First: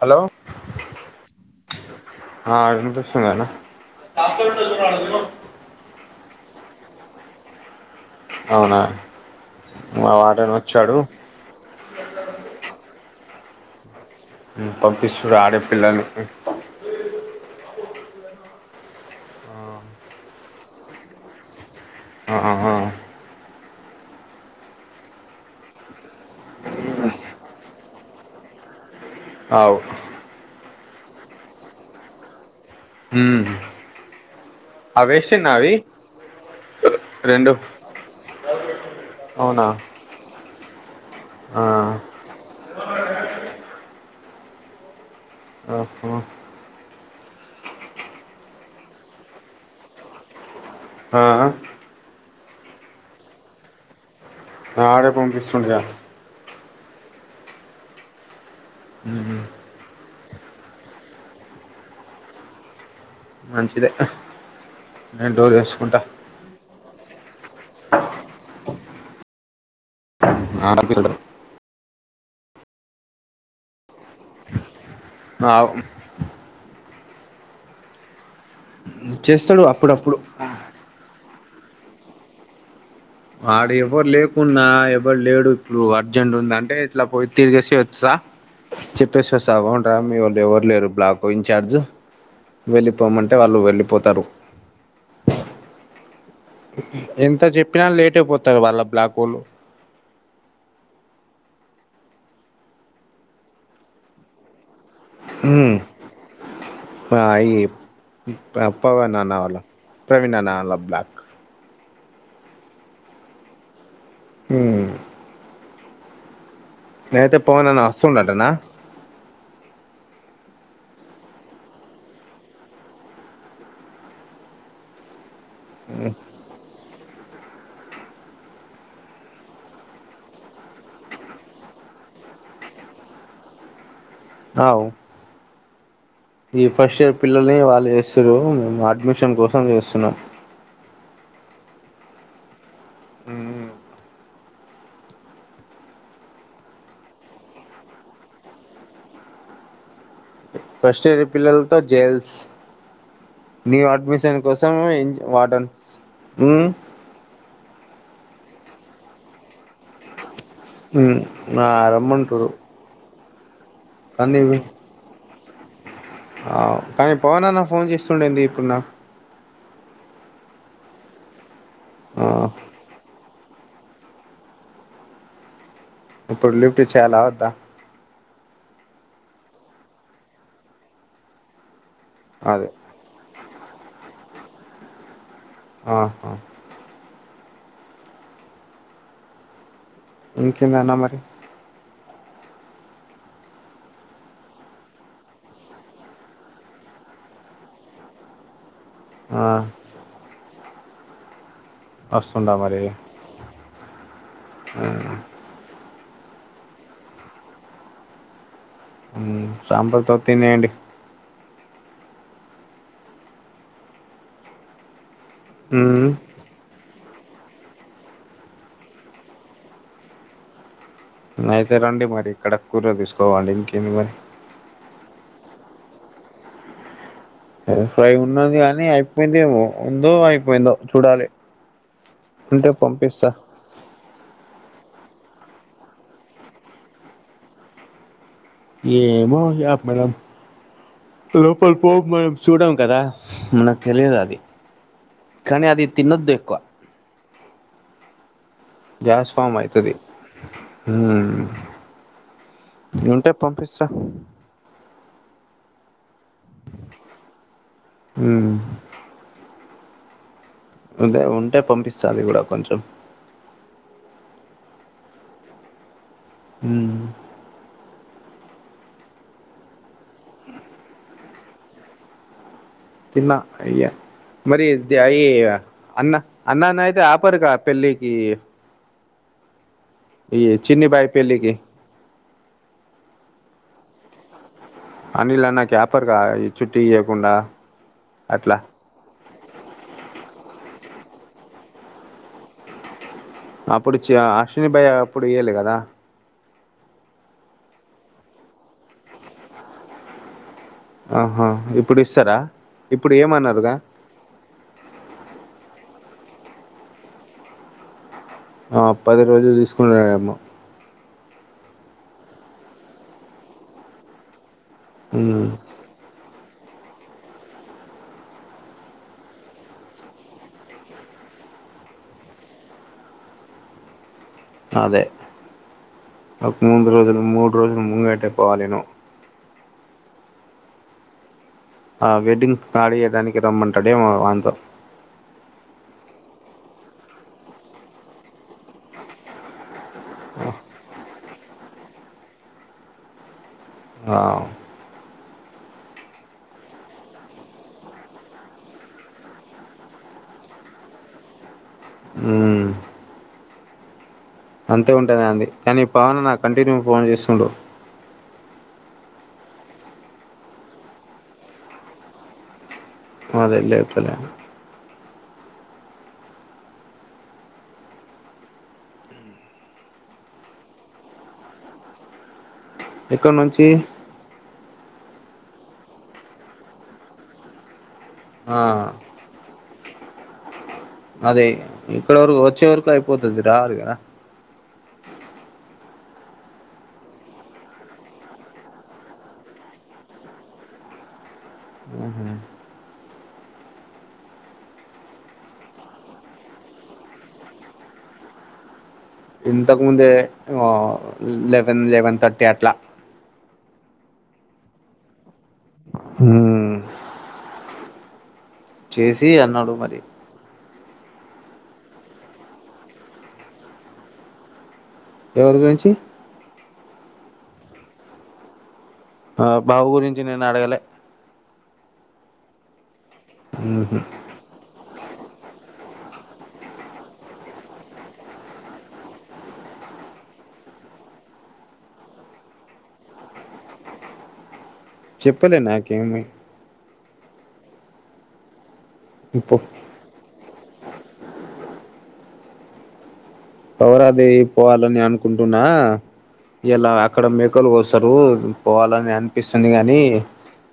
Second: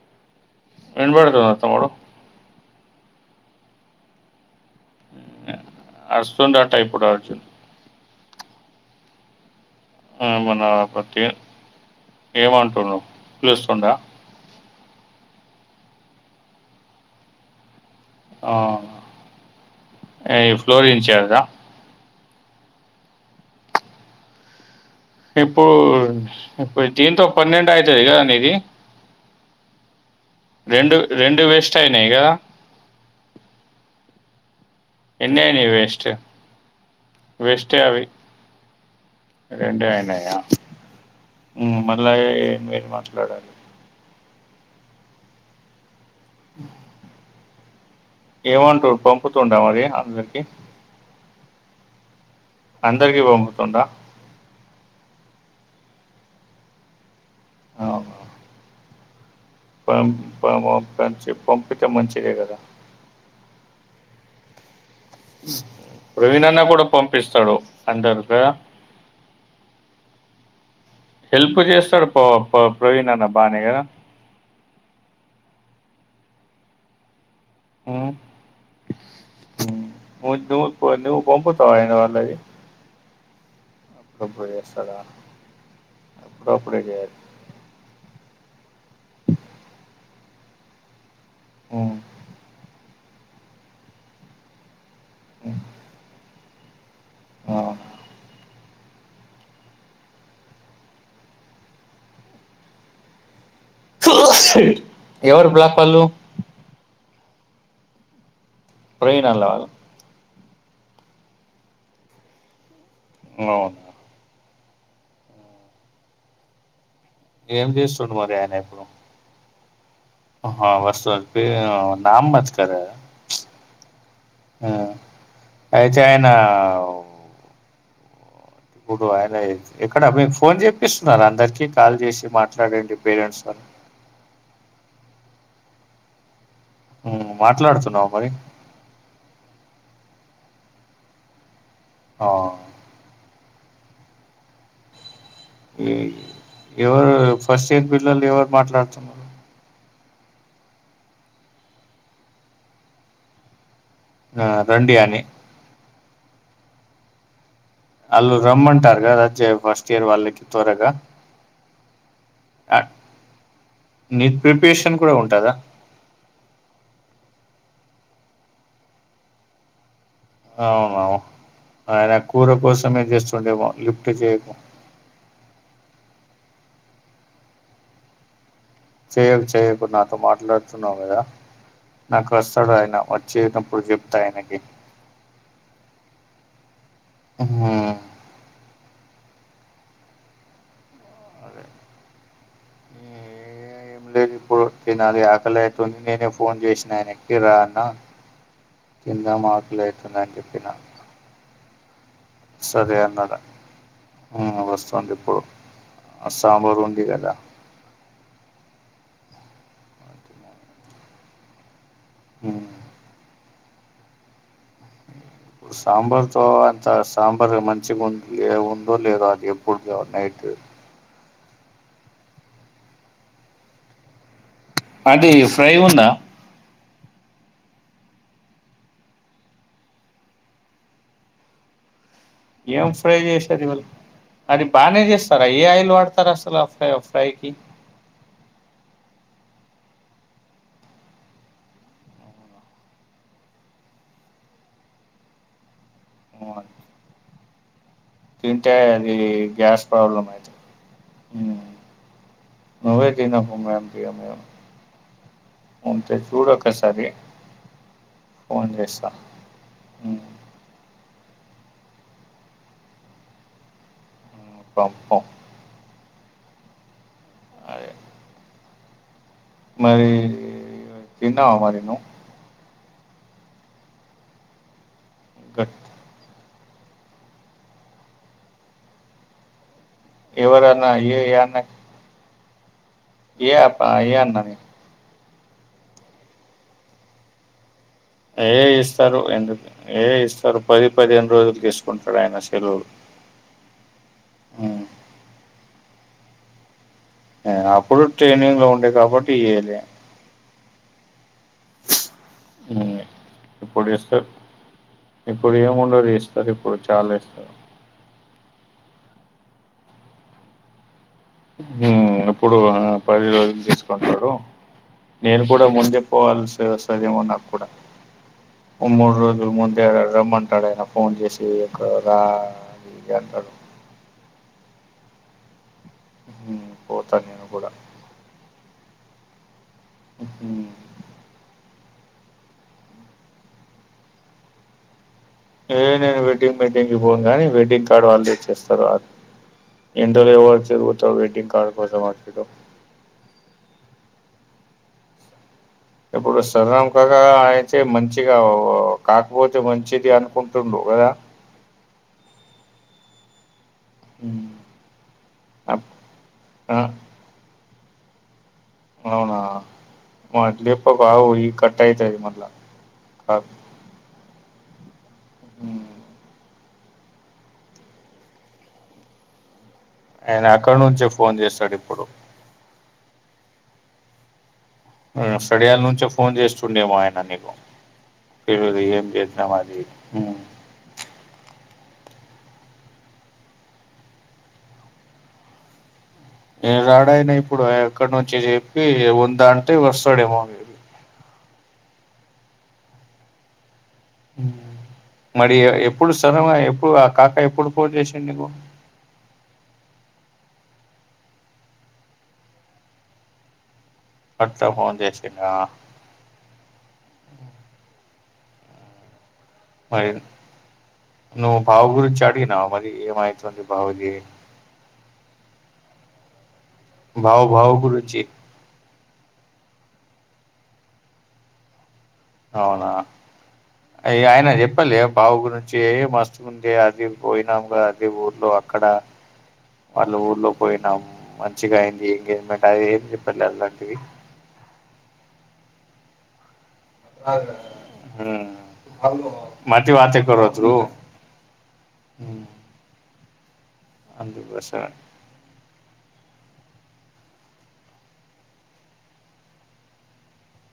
Hello వినపడుతుందా సాండ్. పిస్తుంది అన్నా [unintelligible] టయిపు కావచ్చు. అవునా మా ఆ వాడని మొన్న వచ్చాడు [unintelligible] ఏమంటుండు. పిలుస్తుండా. ఆ పంపిస్రు ఆడే పిల్లను ఆ ఏ ఫ్లోర్ ఇన్ చార్జ్ ఆ ఆ ఆ ఇప్పుడు ఇప్పు దీంతో పన్నెండు అయితది కదా నీది. అవు రెండు రెండు వేస్ట్ అయినయిగా హ్ ఎన్నయిని వేస్ట్ రెండు వేస్టే అవి అవునా రెండె అయినయా. ఆ మళ్ళా మీరు మాట్లాడాలి. ఆఓహో అ ఏమంటురు పంపుతుండ్ర మరి అందరికి. ఆ అందరికి పంపుతుండా. ఆడే పంపిస్తుండుగా. అఓ పంచి పంపితే మంచిదే కదా మంచించిద ప్రవీణన్న కూడా పం పిస్తడు అంటర్ద ఆ హెల్ప్ చేస్తూ చేతాడు పో ప్రవీణ అన్న బానే కదా నా ఊ చేస్తాడు అప్పుడప్పుడు బొంపుతవాయన వాళ్ళది ఆడియో ఎవరు అప్పుడప్పుడు లేకున్నా చేస్తాడా ఎవరు లేడు ఇప్పుడు అర్జెంట్ ఉంది అంటే అప్పుడప్పుడే ఇట్లా చేయాలి పోయి తిరిగేసి వచ్చ చెప్పేసి వస్తా బాగుంటదా మీ వాళ్ళు ఎవరు లేరు బ్లాక్ ఇన్ంచార్జ్ ఉమ్. వెళ్లి పోమంటే వాళ్ళు వెళ్ళిపోతారు ఉమ్. ఎంత అవునా. చెప్పినా లేట్ పోతారు వాళ్ళ బ్లా కోళ్లు ఎవరు బ్లాకు పాళ్ళు బాయి అప్పవ నా ప్రవీణ్ అన్న నావాల వాళ్ళు ప్రవీణ్ నాన్న వాళ్ల బ్లాక్ ఊ అవును హు నేనైతే పవన్ ఏం అన్న చేస్తుండు వసుతుడంటన్న ఆహా వస్తా నాంబాత్కరో హ అయితే ఉమ్, ఆయన ఇప్పుడు ఆయన ఎక్కడ మీకు ఫోన్ చేప్పస్తున్నారు అందరికిీ కాల్ చేసి మాట్లాడండి పేరెంట్స్ వా ఆవు ఈ ఫస్ట్ ఇయర్ ఉమ్, పిల్లల్ని వాళ్ళు మాట్లాడుతున్నావు మరి చేస్తురు మేము అడ్మిషన్ కోసం చేస్తున్నాం ఆ ఉమ్, ఈ ఎవరు ఫస్ట్ ఇయర్ పిల్లలు ఎవరు మాట్లాడుతున్నారు ఫస్ట్ ఇయర్ పిల్లలతో జేల్స్ న్యూ అడ్మిషన్ ఆ, కోసం రండి ఏం అని వాడెన్ హు అల్లు రమ్మంటారుగా జే ఫస్ట్ ఇయర్ వాళ్ళకి త్వరగా హ్మ్ నా రమ్మంటురు నీట్ కానీ ప్రిపరేషన్ కూడా ఉంటదా ఆ కానీ పవన్ అన్న ఫోన్ చేస్తుండేంది ఇప్పుడు నాకు అవునా ఆయన ఆ కూర కోసమే జేసు లెవ లిఫ్ట్ చేయకు ఇప్పుడు లిఫ్ట్ చేయాలా వద్దా చెయ్యకు చేయ్యకు నాతో మాట్లాడుతున్నావు కదా నాకు అదే వస్తడు ఆయన వచ్చేటప్పుడు చెప్తా ఆయనకి యి ఆహా ఉ ఇంకేమన్న మరి ఏం లేదు ఇప్పుడు తినాలి ఆకలౌతుంది నేనే ఫోన్ చేసిన ఆయన ఎక్కి రా అన్నా కింద ఆ మార్కులయితుందని చెప్పిన వస్తుండా మరి సరే అన్నదా ఆ వస్తుంది ఇప్పుడు ఆ సాంబరుంది గద సాంబార్ తో తినేయండి ఉ మ్మ్ సాంబార్ తో అంత స్ సాంబార్ మంచిగా ఉ ఉందో లేదో అది ఎప్పటిదో నైట్ అయితే రండి మరి ఇక్కడ కూర తీసుకోవాలి ఇంకేంది మరి అది ఫ్రై ఉందా ఫ్రై ఉన్నది గాని అయిపోయిందేమో ఉందో అయిపోయిందో చూడాలి ఉంటే ఏం ఫ్రై పంపిస్తా చేసారు ఇవాళ అదిప్ బానే చేస్తారా అ ఏ ఆయిల్ వాడతారు అసలు ఆ ఫ్రై ఫ్రైకి ఏమో మేడమ్ లోపల పోము మనం చూడం కదా నాకు తెలియదు అది కానీ అది తినొద్దు ఎక్కువ ఉమ్, తింటే అది గ్యాస్ ఫామ్ గ్యాస్ అయితది ప్రాబ్లమ్ అవుతుంది మ్మ్ మ్ నువ్వే ఉంటే తినవ్ పంపిస్తా మేడమ్ తీయ మే అవ్ చూడోకసారి ఉమ్ ఫోన్ చేస్తా ఉ అదే ఉంటే పంపిస్తా అది కూడా కొంచెం హ్మ్. పంపం ఉ అదే మరి తిన్నావా మరే ను తిన్న అయ్య మరీ అద యయే గట్ అన్న అన్నాన్న ఐతే ఆపరుక పెళ్ళికి ఈ ఎవరాన్నా చిన్నిబాయి ఏ పెళ్ళికి అన్న ఏ యప్ప ఏ అన్నని అనిల్ అన్నాక్యాపర్గా ఈ చుట్టి చేయకుండా ఏ ఇస్తారు ఎందుకు ఏ ఇస్తారు. పది పదిహేను రోజులు తీసుకుంటాడు ఆయన సెలవులు అప్పుడుచ అశ్విని హ్మ్. భయ్య అప్పుడు ఇయ్యాలే కదా ఆ అప్పుడు ట్రైనింగ్ లో ఉండే కాబట్టి ఇయ్యలే ఆహా ఇప్పుడు ఇస్తారా హ్మ్. ఇప్పుడు ఏమన్రుగా ఇప్పుడు ఇస్తారు ఇప్పుడు ఏముండది ఇస్తారు ఇప్పుడు చాలా ఇస్తారు. ఆ పది రోజులు తీసుకుంటారడమ్మ ఇప్పుడు పది రోజులు తీసుకుంటాడు నేను ఉమ్ కూడా ముందే పోవాల్సీ వస్తుంది ఏమన్నా కూడా మూడు రోజుల ముందే రమ్మంటాడు ఆయన ఫోన్ చేసి ఎక్కడరా అది ఇది అంటాడు. అదే ఉహు నాకు మూడు రోజులు పోతాను నేను మూడు కూడా రోజులు ముంగట్టే పోవాలిగ ఉ హు ఆ వెడ్డింగ్కిఅడిగే దానికి రమ్మంటాడేమో వాంతో ఏయ్ నేను వెడ్డింగ్ మీటింగ్కిి పోను కాని వెడ్డింగ్ కార్డు వాళ్ళు తెచ్చేస్తారు వాళ్ళు ఎండలో ఎవరు తిరుగుతారు వెడ్డింగ్ కార్డు కోసం అటు ఇటు ఆ ఇప్పుడు సరాంకాక అయితే మంచిగా కాకపోతే మంచిది అనుకుంటుండు కదా మ్మ్ అంతే ఉంటుదండి కానీ పవన్ నాకూ ఆ కంటిన్యూగా ఫోన్ చేస్తుండు. అవునా మల్లి అట్లచెప్పు ఈ కట్టయితది మల్ళా అదే చేప్పలే ఊహు ఆయన అక్కడ నుంచే ఫోన్ చేస్తాడు ఇప్పుడు ఎక్కడ నుంచి స్టిడియాల నుంచే ఫోన్ చేస్తుండేమో ఆయన నీకు ఇ ఆ ఏం చేసినవ్ అది ఇది అని ఉ అది ఇక్కడ వరకు వచ్చే వరకు అయిపోతుంది రాదు గద ఇగరాదు ఆయన రాడయినా ఇప్పుడు ఎక్కడి నుంచి చెప్పి ఉందాంటే వస్తాడేమో మేబీ హు మరి ఎప్పుడు సర్ ఎప్పుడు ఆ కాకా ఎప్పుడు ఫోన్ చేసిండు నీకు ఇంతకుముందే ఆ లెవెన్ లెవెన్ థర్టీ అట్లా అట్లా ఫోన్ చేసిండా మ్మ్ చేస్ ంది అన్నాడు మరి నువ్వు బావ గురించి అడిగినవా మరి ఏమవుతుంది బావకి అని ఎవరి గురించి బావ బావ గురించి ఆ బావ గురించి నేను అడగలే అవునా మ్మ్ అయ్య ఆయన చెప్పాలి బావు గురించి ఏ మస్తు ఉందిే అది పోయినాం అదే ఊర్లో అక్కడ వాళ్ళ ఊర్లో పోయినాం మంచిగా అయింది ఎంగేజ్మెంట్ అది ఏమి చెప్పలేలాంటిది చెప్పలే నాకేమి హుమ్ ఇప్పు మాటి వాతే కరో బ్రో పవరాది పోవాలని అనుకుంటుండా ఇలా అక్కడ మేకలుకొస్తారు పోవాలని అనిపిస్తుంది గాని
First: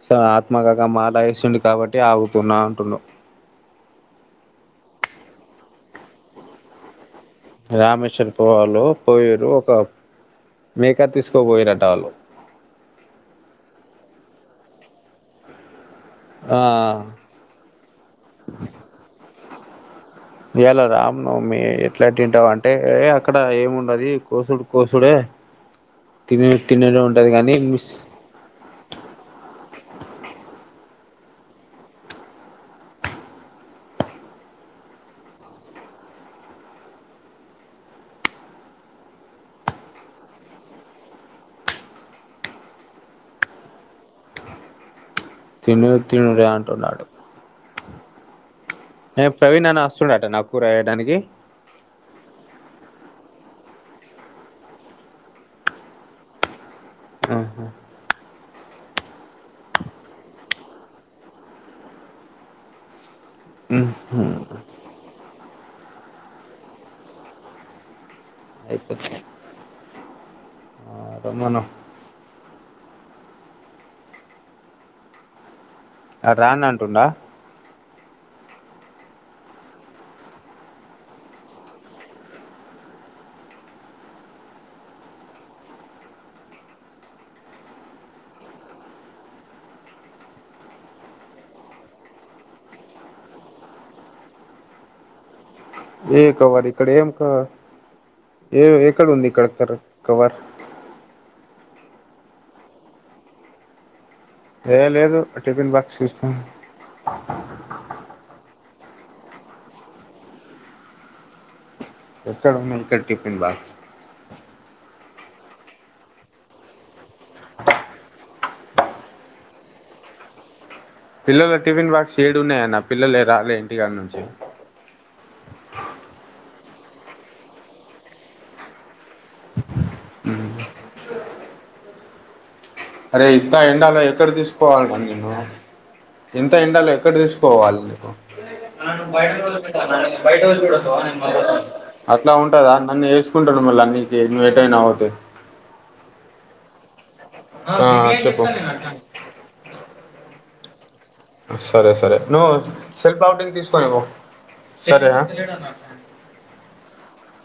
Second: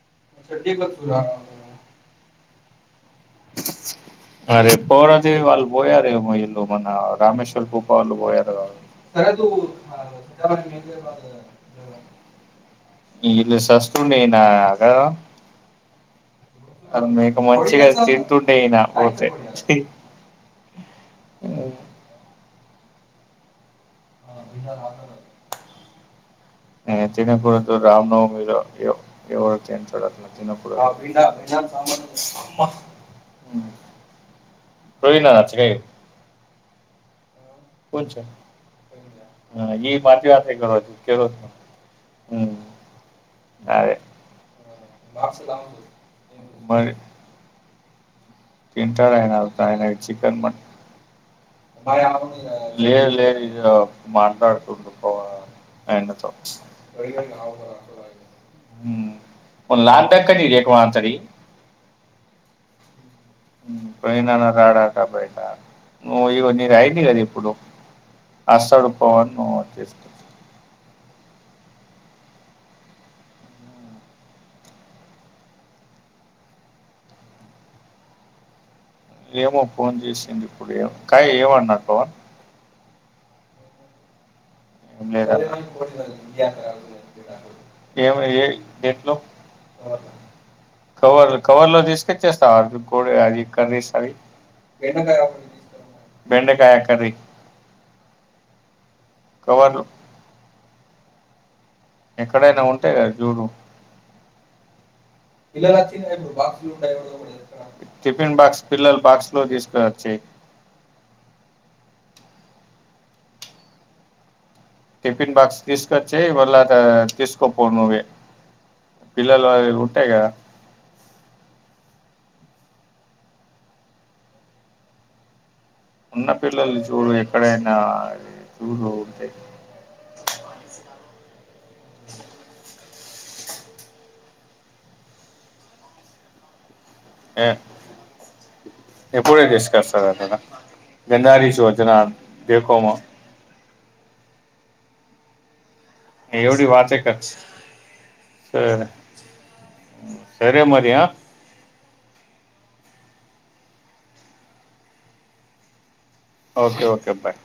సర్ ఆత్మగాగా మాలా వస్తుంది కాబట్టి ఆ ఉన్నా అంటున్నావ్ అరే పోరాది వాళ్ళ పోయ రేమో ఇంద మన రామేశ్వర్ కుప్ప వాళ్ళు రామేశ్వర పోయారు పోవాలో పోయారు ఒక మేక తీసుకోపోయారుట వాళ్ళు ఇలు సస్తూ ననా అగ ఆ అది మీకు మంచిగా తింటుండే అయినా పోతే తియ్ ఇయలా రామ్ నవమి ఎట్లా తింటవు ఆ అంటే అక్కడ ఏముండది కోసుుడు కోశుడే నే తినెపొద్దు మిస్ రామ్నవమి ఎవరు తి పోయినా అచ్చగా కొంచెం ఉమ్ యయ్ తినే తిను లె అంటున్నాడు ఏ తింటాడుఅయన ప్రవీణ్ అన్న అయిన వస్తుండట చికెన్ నాకు కూర మటన్ వేయడానికి లేదు లేదు యో మాట్లాడుతుందిభావా ఆయన తో ఆహా ఉన్ దక్కనిది ఎకువ మా అంతరి ఉహు రడాట బయట ను ఇగ నిది అయింది గదా ఇప్పుడు ఆసాడు అయిపోతు పవన్ నువ్వు వచ్చేసే రమ్మను ఆడు రాని అంటుండా ఏమో ఫోన్ చేసింది ఇప్పుడు కాయ్ ఏవన్నాడు పవన్ లేదే ఏమొ ఎ ఎంట్లో కవర్ కవర్ లో తీస్తే చేస్తా ఇప్పుడే అవి కర్రీస్ అవి ఏ కవర్ బెండకాయ ఇక్కడ ఏం కర్రీ కావర్ ఏవి ఏక్ ఇక్కడ ఉంది కర్ కర కవర్లు కవర్ ఎక్కడైనా ఉంటాయి కదా చూడు ఏ లేదు టిఫిన్ ఇల్లైన బాక్స్ క్లీన్ చేయకు తీసుకుని బాక్సులు ఉంటాయో లేదో కూడా తెలీదు టిఫిన్ బాక్స్ పిల్లల్ బాక్స్ లో తీసుకొచ్చే ఎక్కడ ఉన్నాయి ఇక్కడ టిఫిన్ బాక్స్ టిఫిన్ బాక్స్ తీసుకొచ్చే ఇవాళ్ళ తీసుకోపో నువ్వే పిల్లలు వాళవి ఉంటాయి కదా పిల్లల టిఫిన్ బాక్స్ ఏడు ఉన్నాయన్న పిల్లలే రాలే ఇంటికాడ నుంచి ఉన్న పిల్లలు చూడు ఎక్కడైనా చూడు ఉంటే అరే ఇంత ఎండ లో ఎక్కడ తీసుకుపోవాలి నేను ఇంత ఎండాలో ఎ ఎక్కడ ఏ తీసుకుపోవాలి నీకు ఎప్పుడే తీసుకొస్తారు అక్కడ గంధారి యోజన అట్లా ఉంటదా దేకోమా నన్ను వేసుకుంటారూ మల్లా నీకే నువ్ ఎటాయినా ఒకే ఎవీడి వాచేక ఆ చెప్పు సరే మరి ఆ సరే సరే నువ్వు సెల్ఫ్ అవుటింగ్ తీసుకోని పో సరేన ఓకే ఓకే బాయ్